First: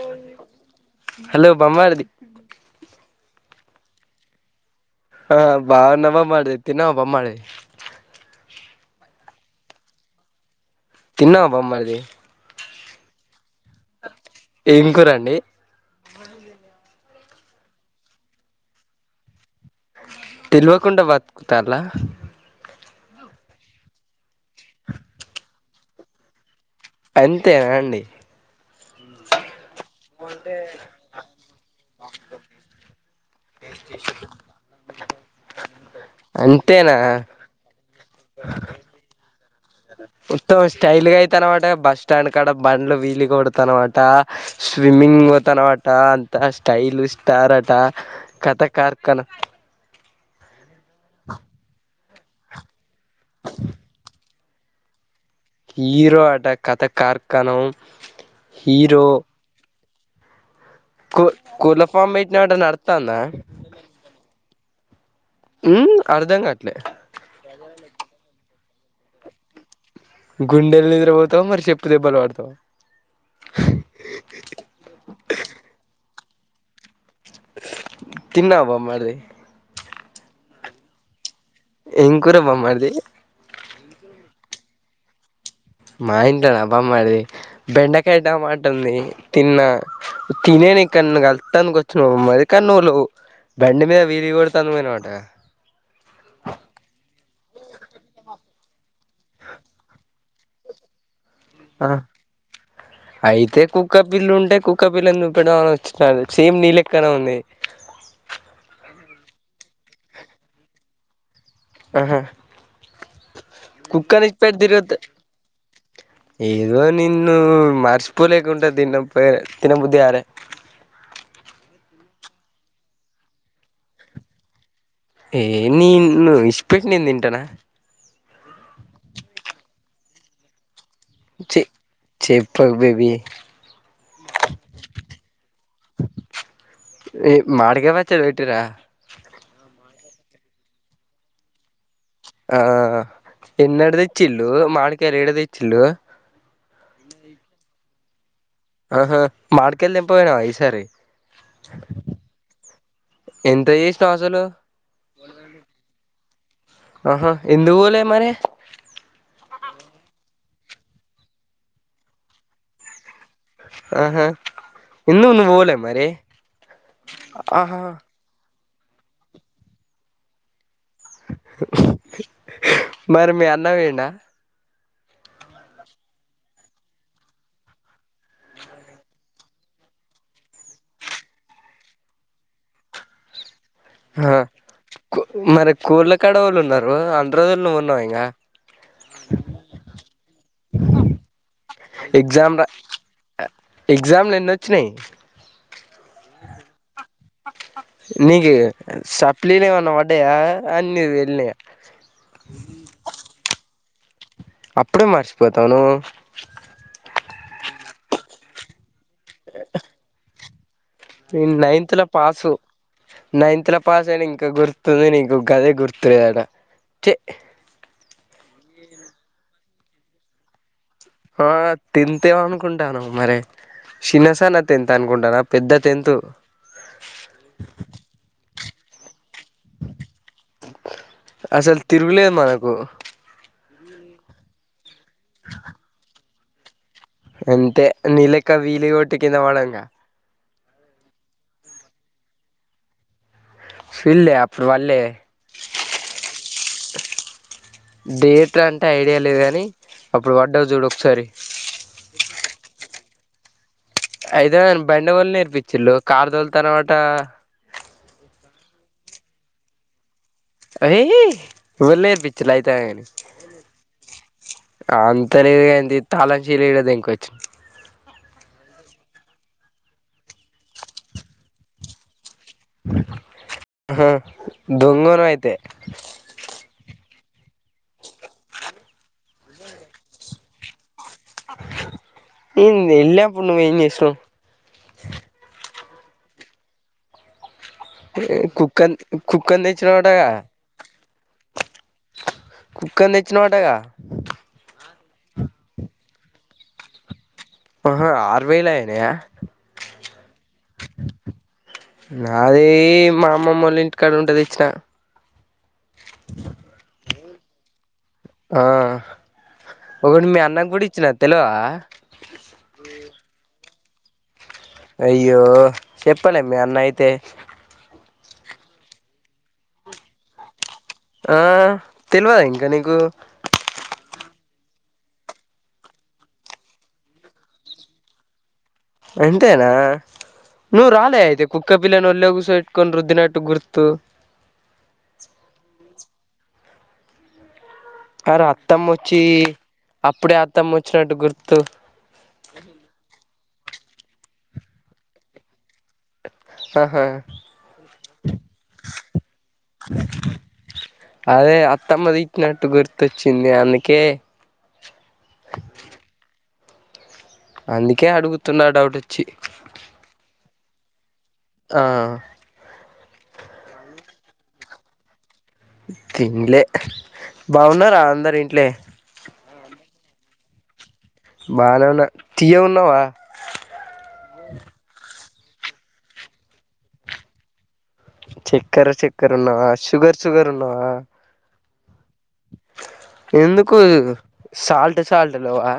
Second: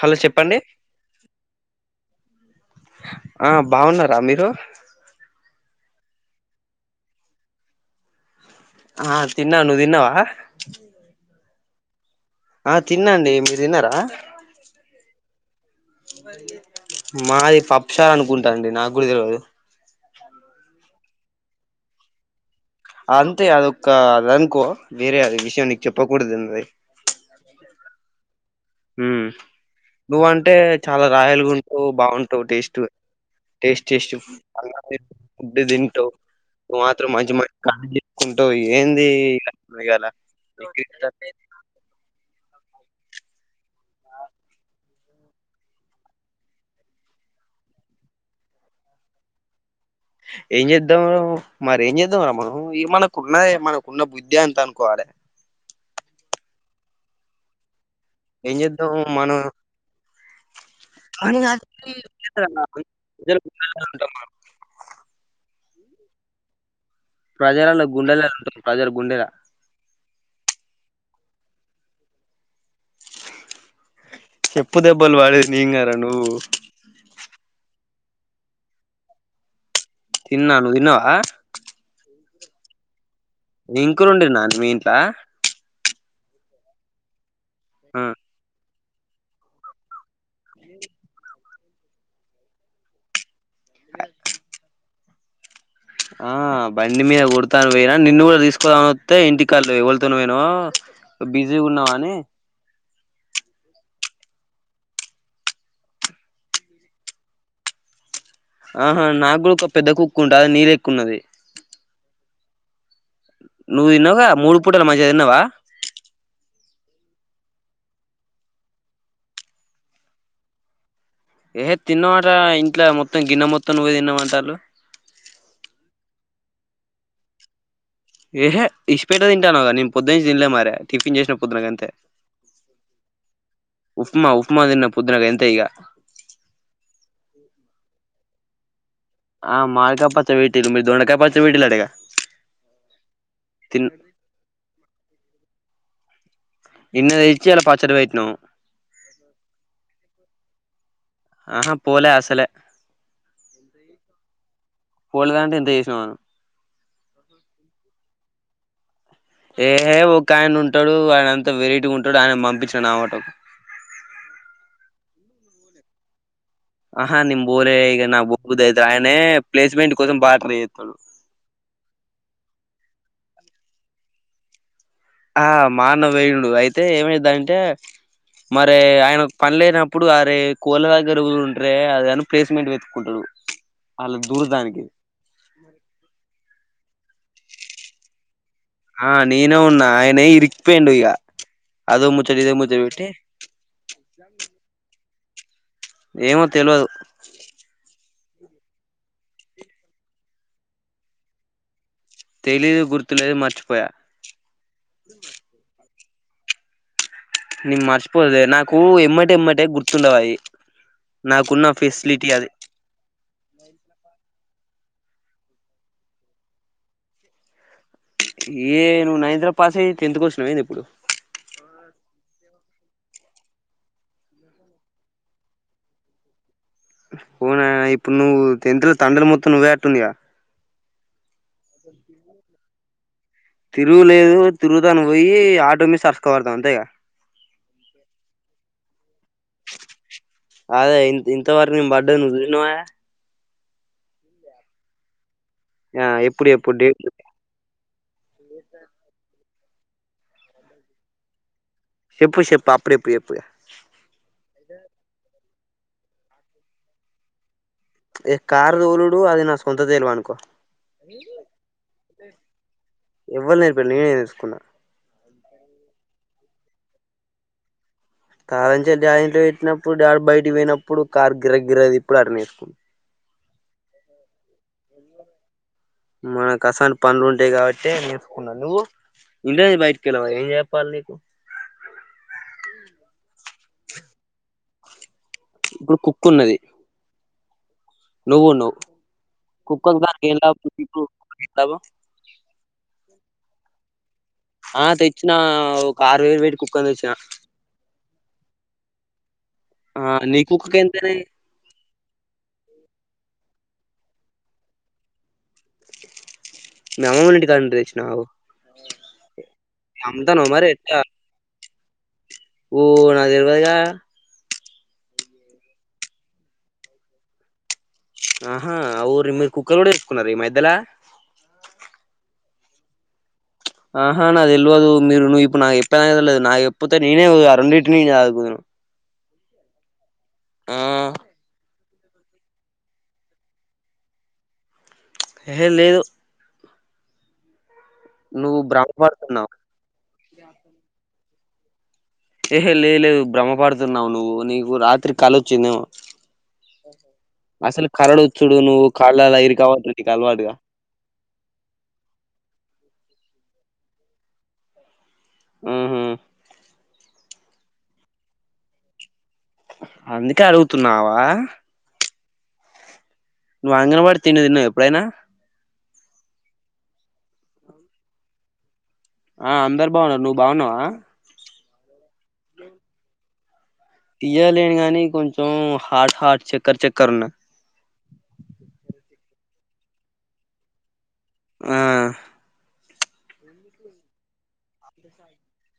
Hello చెప్పండి hello బామ్మర్ది ఆ బావున్నారా మీరు ఆ బావున్నా బామ్మర్ది తిన్నావా బామర్ది ఆ తిన్నా నువ్ తిన్నావా తిన్నావా బామ్మరిది ఆ తిన్నండి మీ తిన్నరా ఏం కూరండి మాది పప్పు షార్ అనుకుంటా అండి నాకు కూడా తెలవదు తెలవకుండా బతుకుతాల్లా అంతే అదొక్క అదనుకో వేరే అది విషయం నీకు చెప్పకూడదు అందే అంతేనా అండి ఊ నువ్వంటే చాలా రాయల్ గుంటావ్ బావుంటావు టేస్ట్ టేస్ట్ టేస్ట్ [inaudible] ఫుడ్దు తింటవ్ నువ్ అంతేనా మాత్రం మంచి మంచి [inaudible] కుంటవ్ ఏంది ఇయాల మొత్తం స్టైల్ గా అయితానావట బస్ స్టాండ్ కాడ బండ్లు వీల్లు కొడతానావట స్విమ్మింగ్ పోతానావట అంతా స్టైల్ స్టార్ అట కత ఖార్ఖానా ఏం చేద్దాం రా మరి ఏం చేద్దాం రా మనం మనకున్న మనకున్న బుద్ధే అంత అనుకోవాలి హీరో ఆట కథ కార్ఖానం ఏం చేద్దాం హీరో మన కూ కోళ్ల ఫామ్ పెట్టినవట నడుత్తాందా [unintelligible] ఉమ్ అర్ధం గాట్లే ప్రజలల్లో గుండెలల్లో ఉంటుంది ప్రజల గుండె గుండెలు నిద్రపోతావు మరి చెప్పు దెబ్బలు పడతావు చెప్పు దెబ్బలు వడేది నేను గారా నువ్వు తిన్నావా బామ్మర్ది తిన్నా నువ్ తిన్నవా ఏం కూర బామ్మర్ది ఏం కూర ఒండినారు మీ ఇంట్ల మా ఇంట్లో నా బామ్మర్ది ఆ బెండకాయ టమా టంది తిన్నా తినేనికన్నుగా కళ్తానికి వచ్చిన నువ్ మరి కాను నువ్లు బండి మీద వీల్లు కొడతాందుకు పొయినావటగా ఆ బండి మీద కొడతానుకు పోయినా నిన్ను కూడా తీసుకోపోదామని వస్తే ఇంటి కాళ్ళు ఎవళుతోనో పొయినావో ఆ బిజీగున్నావని అయితే కుక్క పిల్లుంటే కుక్క పిల్లను చూపెడదాం అని వచ్చినాడు సేమ్ నీ లెక్కన ఉంది ఆహా నాకు గూడా ఒక పెద్ద కుక్కుంటాది అది నీలెక్కున్నది ఆహా నువ్వు తిన్నావుగా మూడు కుక్కనిచ్చిపెట్ది పూటలు తిరుగుతే మంచిగా తిన్నావా ఏదో నిన్ను మర్చిపోలేకుంటే తిన్నపే తినబుద్ది కాదే ఏ తిన్నావట ఇంట్లో మొత్తం గిన్నె మొత్తం నువ్వే తిన్నావ్ అంటాళ్ళు ఏ నిన్ను ఇడిసిపెట్టి నేను తింటనా ఏహే ఇసిపేట తింటాన కాని పొద్దు నుంచి తిన్లే మరే టిఫిన్ చేసిన పొద్దున గంతే విఎ ఉప్మా ఉప్మా దిన్న పొద్దున గంతే ఇగ ఈ మాడికాయ పచ్చడి పెట్టిర ఆ మాడికాయ పచ్చడి పెట్టిర్రు మీ ద దొండకాయ పచ్చడి పెట్టిర్రు అటగ ఆ ఎన్నెడు తెచ్చిండు మామిడికాయలు ఏడ తెచ్చిండు. నిన్న తెచ్చి ఇయాల పచ్చడి పెట్టినం ఆహా మాడికాయలు తెపొయిరా ఈసారి ఆహా పోలే అసలే ఎంత చేసినవ్ అసలు లేదంటే ఇంత చేసినవా ఆహా ఎందుపోలే మరి ఏ ఒక ఆయన ఉంటాడు ఆయన అంతా వెరైటీగ ఉంటడు ఆయన పంపించాడు ఆ వాటకు ఆహా ఎందుకు పోలే మరి ఆహా నేన్ పోలె ఆహా ఇగ నాకు పోబుద్దెయదు ఆయనే ప్లేస్మెంట్ కోసం బా ట్రై చేస్తుండు మరి మీ అన్న పోయిండా ఆ మా అన్న పోయిండు అయితే ఏమైందంటే మరి ఆయనకు పని లేనప్పుడు అరే కోళ్ళ దగ్గరకు ఉంట్రే అది అను ప్లేస్మెంట్ వెతుకుంటరు అలా ఆహా దూదానికి మరి కూళ్ళ కడవలు ఉన్నారు అండ్రోజులు నువ్వున్నావు ఇంగా ఆ నేనే ఉన్నా ఆయన ఇరికిపోయిండు ఇగ అదో ముచ్చట ఇదో ఎగ్జామ్ రా ముచ్చట పెట్టి ఎగ్జామ్లో ఎన్నొచ్చినాయి ఏమో తెల్వదు నీ సప్లీలేవన్న పడయా అన్ని వీన్లే తెలీదు గుర్తులేదు మర్చిపోయా అప్పుడే మర్చిపోతావ నువ్వు నేను మర్చిపోలే నాకు ఎమ్మటి ఎమ్మటే గుర్తుండవు అయి నేన్ నాకున్న నైన్త్ లో ఫెసిలిటీ అది పాసు నైన్త్ లో పాస్ అయిన ఇంకా గుర్తుంది నీకు గదే గుర్తులేదట ఛీ ఏ నువ్వు నైత్ లో పాస్ అయ్యి టెన్త్కి వచ్చినవెంది ఇప్పుడు ఆ టెన్త్ ఏం అనుకుంటాను మరి చిన్నసాన టెన్త్ అనుకుంటాన పెద్ద తెంతు ఉనా ఇప్పుడు నువ్వు టెన్త్లో తన్నులు మొత్తం నువ్వే అట్టుందిగా అసలు తిరుగులే మనకు తిరుగులేదు తిరుగుతాను పోయి ఆటో నీ సక్కబెడతాను అంతే ఇగ అంతే నీలెక్క వీలిగొట్టి కింద పడంగా అదే ఇం ఇంతవరకు మేం పడ్డది నువ్వు చుసినవావ సిల్లే అప్పుడు వళ్ళే ఆ ఎప్పుడు ఎప్పుడు డేట్లు డేట్ అంటే ఐడియా లేదు గానీ అప్పుడు పడ్డవు చూడు ఒకసారి ఎప్పుడు చెప్పు అప్పుడు ఎప్పుడు ఎప్పుడ్ అయితే బండిగొని నేర్పించిల్లు కారుదోల్తను తనావట ఏ కారుదోలుడు అది నా సొంత తెలివనుకో ఏయ్ ఎవలు నేర్పించిళ్ళు అయితే గాని ఎవ్వరు నేర్పిలా నేనే నేర్సుకున్నా అంత లేదుఎంది తాళంచెవులు ఏడ దేంక్ వచ్చిన తాళంచెవులు యా ఇంట్లో పెట్టినప్పుడు డాడీ బయకి పోయినప్పుడు కారు గిర్ర గిర్రా తిప్పుడు అట్లా నేర్చుకున్న దొంగోనివి అయితే మన కసాని పనులు ఉంటాయి కాబట్టె నేర్చుకున్నా నువ్వు ఉండేది బయటకెళ్ళవ ఏం చెప్ప చెప్పాలి ఇన్ని వెళ్ళినపుడు నువేం చేసినవ్ ఇప్పుడు కుక్ ఉన్నది నువ్ ఉన్నావ్ కుక్కన్ కుక్కని చాకి తెచ్చినావటగా ఏం లాభం కుక్కని తెచ్చినవటగా ఆ తెచ్చిన ఒక ఆరు వేలు పెట్టి కుక్కను తెచ్చిన హ ఆరువైలా ఎనే ఆ నీ కుక్కకి ఎంతైనాయి నాది మా అమ్మమ్మళ్ళ ఇంటికాడ ఉంటది ఇచ్చిన మీ అమ్మమ్మ ఇంటి కాడ నుంచి తెచ్చినావు ఆ ఒకటి మీ అమ్ముతాన్నావా మరి అన్నకు కూడా ఇచ్చిన తెలోఆ ఊ నాది తెలువదిగా అయ్యో చెప్పాల మీ అన్న అయితే ఆహా అవురు ని మీ కుక్కర్ కూడా ఇర్కునార ఈ మధ్యలో ఆ తెలివదా ఇంకా నీకు ఆహా నాది తెల్వదు మీరు నువ్వు ఇప్పుడుకుప్పే కదలేదు నాకు ఎప్పపోతే నేనే అ రెండింటినిదు అంతేనా ఆ నుూ రాలే అయితే కుక్ కుక్క పిల్ల న ఒల్గుస ఇట్కొ రుద్దినాటుకు గుర్తు ఎ లేదు అరే నువ్వు అత్తమ్మ వొచ్చి భ్రమపడుతున్నావు అప్పుడే అత్తమ్మ వచ్చినట్టు గుర్తు ఏహే లే లేదు భ్రమ పడుతున్నావు నువ్వు నీకు రాత్రి కళ్ళ వచ్చిందేమో ఆహా అసలు కరడు చుడు నువ్వు కళ్ళాల ఇరి కావదు రెటికి అల్వాటుగా అదే అత్తమ్మ తిచ్చినట్టు గుర్తొచ్చింది అందుకే ఊహు అందుకే అడుగుతున్న డౌట్ వచ్చి అందుకే అడుగుతున్నావా ఆ నువ్వుంగన్వాడడి తిండి తిన్నవా ఎప్పుడైనా తింలే బాగున్నారా అందరి ఇంట్లే ఆ అందరు బాగున్నారు నువ్వు బాగున్నావా బాగా ఉన్నా తీయ ఉన్నావా పయలేని గానీ కొంచెం హార్ట్ హార్ట్ చక్కర్ చక్కర్ ఉన్న చక్కెర చక్కర్ ఉన్నావా షుగర్ షుగర్ ఉన్నావా ఆ ఎందుకు సాల్ట్ సాల్ట్ లోవా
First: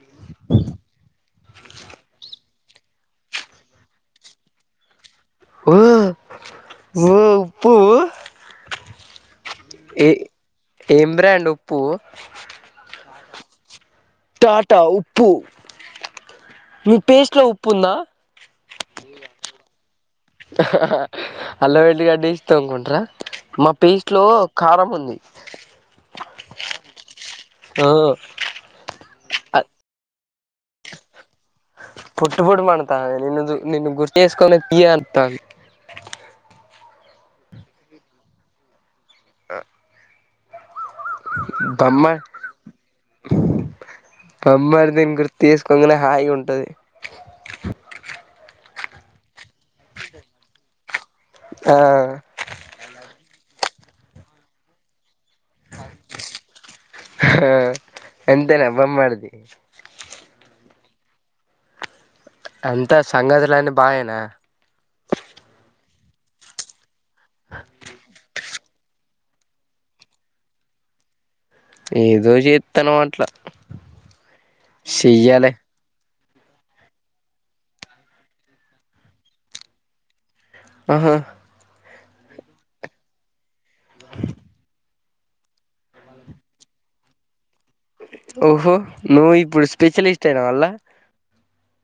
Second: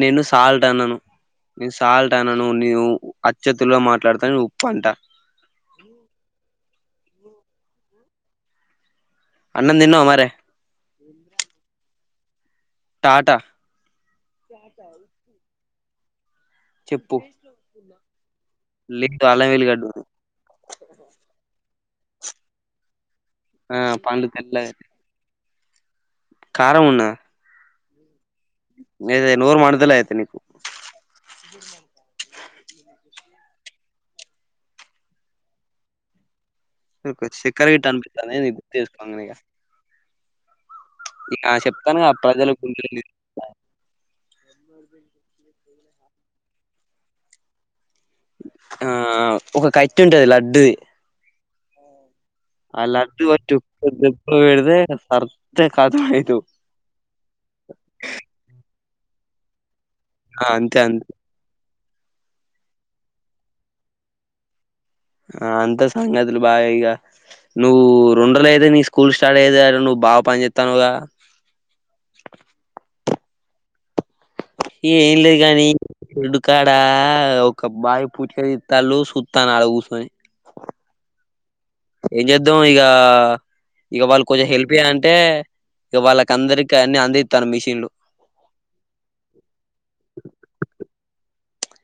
నేను సాల్ట్ అన్నాను నేను సాల్ట్ అనను నీవు అచ్చత్లో మాట్లాడతాను ఉప్పు అంట ఊ ఉఊ ఉప్పు అన్నం తిన్నావా ఏ మరే ఏం బ్రాండ్ ఉప్పు టాటా టాటా ఉప్పు మీ పేస్ట్లో ఉప్పు ఉందా లిక్ డాల వెల్ గడ్డు ఉర్ అల్లం ఎల్లిగడ్డ వేసి తోముకుంటార మా ఆ పేస్ట్ లో పండ్లు తెల్లగా కారం ఉంది కారం ఉన్నద ఓహో గదే నోరు మండుతలేదు అయితే నీకు పొట్ పొట్ మండుతాంది నిన్ను గుర్తు ఏస్కనే తీయగ అత్తంది నీకు చక్కర గిట్ట అనిపిస్థాందా ఏంది నన్ను గుర్తు చేస్కోంగానే ఇంగ గమ్మయ్ ప్రజల గుండెల్ని బమ్మర్దిని గుర్తు ఏసుకోంగనే హాయి ఉంటది ఆ ఒక కట్ ఉంటది లడ్డు ఆ ఆ లడ్దు వట్టి ఒక్క దెబ్బ విడద సర్ద కతమయితవ్ ఆ ఎంతేనా బామ్మార్ది ఆ అంతే అంత అంతా సంగతులన్నీ బాగెనా ఆ అంతా సంగతులు బాగె ఇగా నువ్వు రెండోలు అయితే తీస్ స్కూల్ స్టార్ట్ అయింది గా నువ్వు బాగా పని చేతన్నావ్ గా ఏదో చేతన్న అట్ల ఏ ఏం లేదు గాని ఉడుకాడ ఒక బావి పుట్క తిత్తళు చుత్తన్న అడ కూర్చొని ఆహా ఏం చేద్దాం ఇగ ఇగ వాళ్ళు కొంచెం హెల్ప్ చేయ అంటే ఇక వాళ్ళ అందరికి అన్ని అందిత్తన్న మిషన్లు ఓహో నువ్వు ఇప్పుడు స్పెషలిస్ట్ అయినవ ఆళ్ళ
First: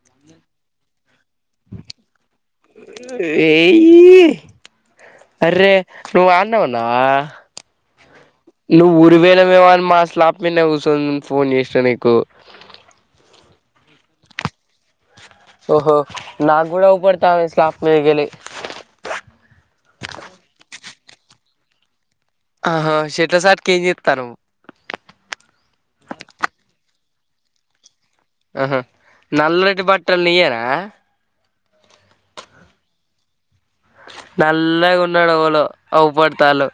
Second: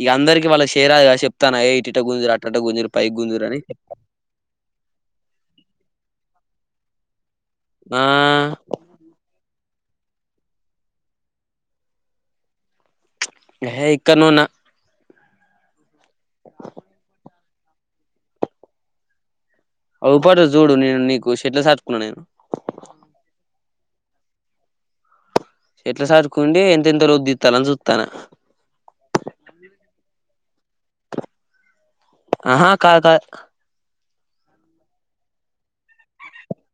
ఇక అందరికి వాళ్ళకి చెరాదు గద చెప్తన్న ఏ ఇటట గుంజరు అట్టట గుంజరు ఏయ్ అరే నువ్వు అన్నే ఉన్నవ ఆ నువ్వు ఊరి పోయినవేమో అని మా స్లాప్మేధనె కుసుని ఫోన్ చేసినా నీకు ఎహె ఇక్కన్నే ఉన్న ఓహో నా గుడా అగుపడుతంది స్లాప్ మీదికెళి అగుపడుత చూడు నేను నీకు చెట్ల చటుకున్నా నేను ఆహా చెట్ల సటుకు ఏం చెత్తన్నావ్ చెట్ల సాటుకు ఉండి ఎంతెంత లోతు తిత్తర్రు అని సుత్తన్న ఆహా నల్లటి బట్టలు నియ్యేన ఆహా కాద్ కాద్ నల్లగా ఉన్నాడు ఎవలో అగుపడతాళ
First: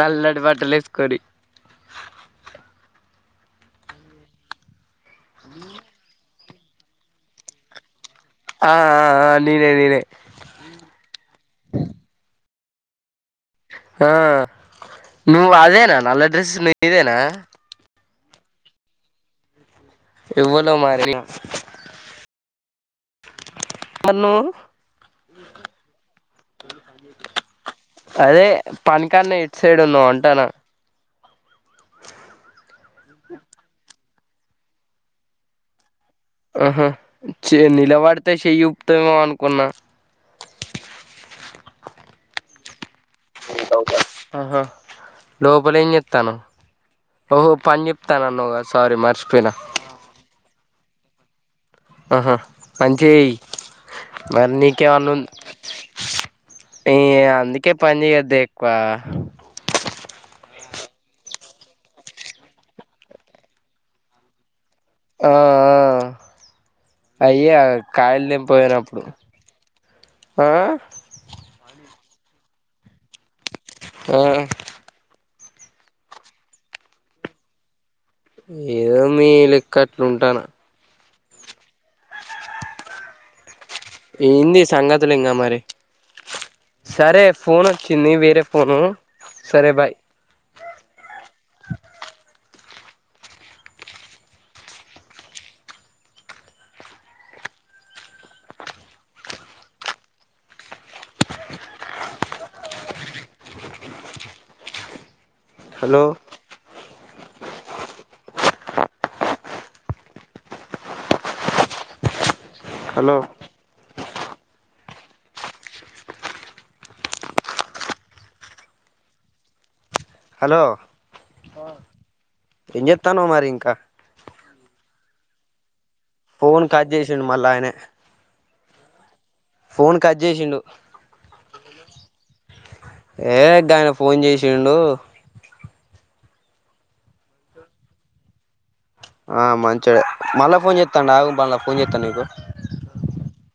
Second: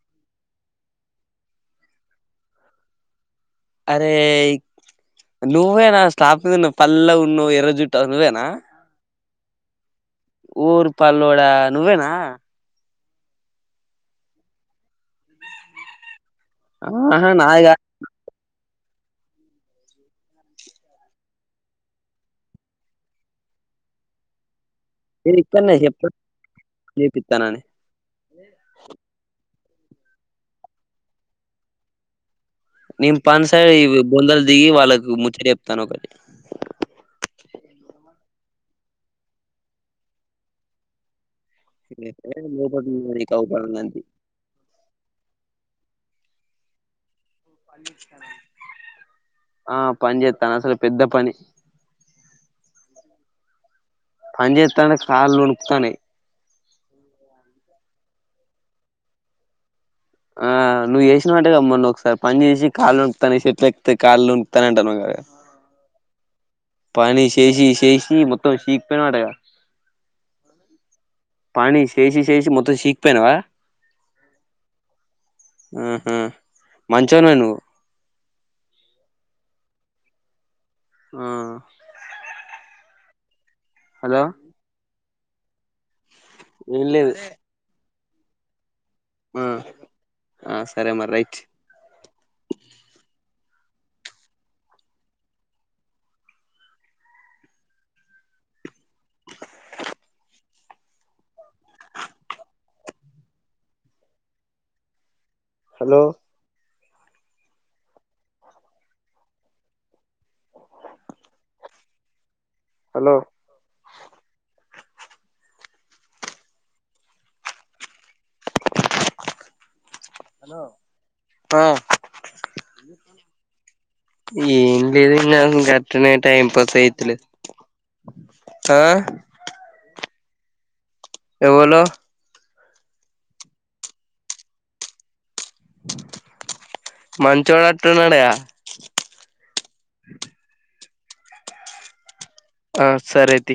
నల్లటి బట్టలు వేసుకొని అరేయ్ నువ్వేనా స్లాప్ పల్ ఉన్ను ఎర్ర జుట్ నువ్వేనా ఆ ఆ ఆ నేనే నేనే ఓరి పల్లోడ నువ్వేనా ఆ నువ్ అదేనా నల్ల డ్రెస్ నిదేనా ఆహా నాది కాదు ఎవ్వలో మరి మరి నువ్వు నె ఇక్కానే చెప్ నీకు ఇత్తానని అదే పని కన్న ఎట్ సైడ్ ఉన్నవ్ అంటానా నేను పని సైడ్ ఇవి బొందలు దిగి వాళ్ళకి ముచ్చట చెప్తాన్న ఒకటి ఆహా చె నిలబడితే చెయ్యూపుతవేమో అనుకున్నా నేనే లోపల నిలబడిన నీకు ఆగుపడడం దానికి ఆహా లోపల ఏం చెత్తన్నావ్ ఓహో పని చెప్తానాన్నవు కదా సారూ మర్చిపోయినా ఆ పని చేస్తన్న అసలు పెద్ద పని ఆహా మంచిగ చెయ్యి మరి పని చేస్తాను నీకేమన్నా ఉందా కాళ్ళు వణుకుతాన్నాయి ఏ అందుకే పని చేయద్దె ఎక్కువ ఆ నువ్వు చేసినవంటగా మొన్న ఒకసారి పని చేసి కాళ్లు వణుకుతున్నాయి చెట్ల ఎక్కితే కాళ్లు వణుకుతున్నాయి అంటున్నావు గా ఆ ఆ అయ్యో చేసి చేసి కాయలు తెంప మొత్తం పోయినప్పుడు చీకిపోయినావటగా ఆ పని చేేసి చేేసి మొత్తం సీకిపోయినావా ఆ ఊహూ మంచోనివే నువ్వు ఏదో మీ లెక్క అట్ల ఉంటన్నా. ఆ హలో ఎందీ సంగతులు ఇంగా మరి ఏం లేదు సరే ఫోన్ వచ్చింది వేరే ఫోను ఆ సరే బాయ్. ఆ సరే మరి రైట్ హలో హలో హలో ఆ ఏం చేత్తన్నావ్ మరి ఇంకా ఏం లేదులే అట్టనే టైం ఫోన్ పాస్ కట్ అయితలే చేసిండు మళ్ళా ఆయనే ఆ ఫోన్ కట్ చేసిండు ఎవలు ఏ గాయన ఫోన్ చేసిండు మంచోడు అంటున్నాడు గా ఆ మంచోడు మళ్ళా ఫోన్ చేస్తాండు ఆగు మళ్ళ ఫోన్ చేస్తాను నీకు ఆ సరే తీ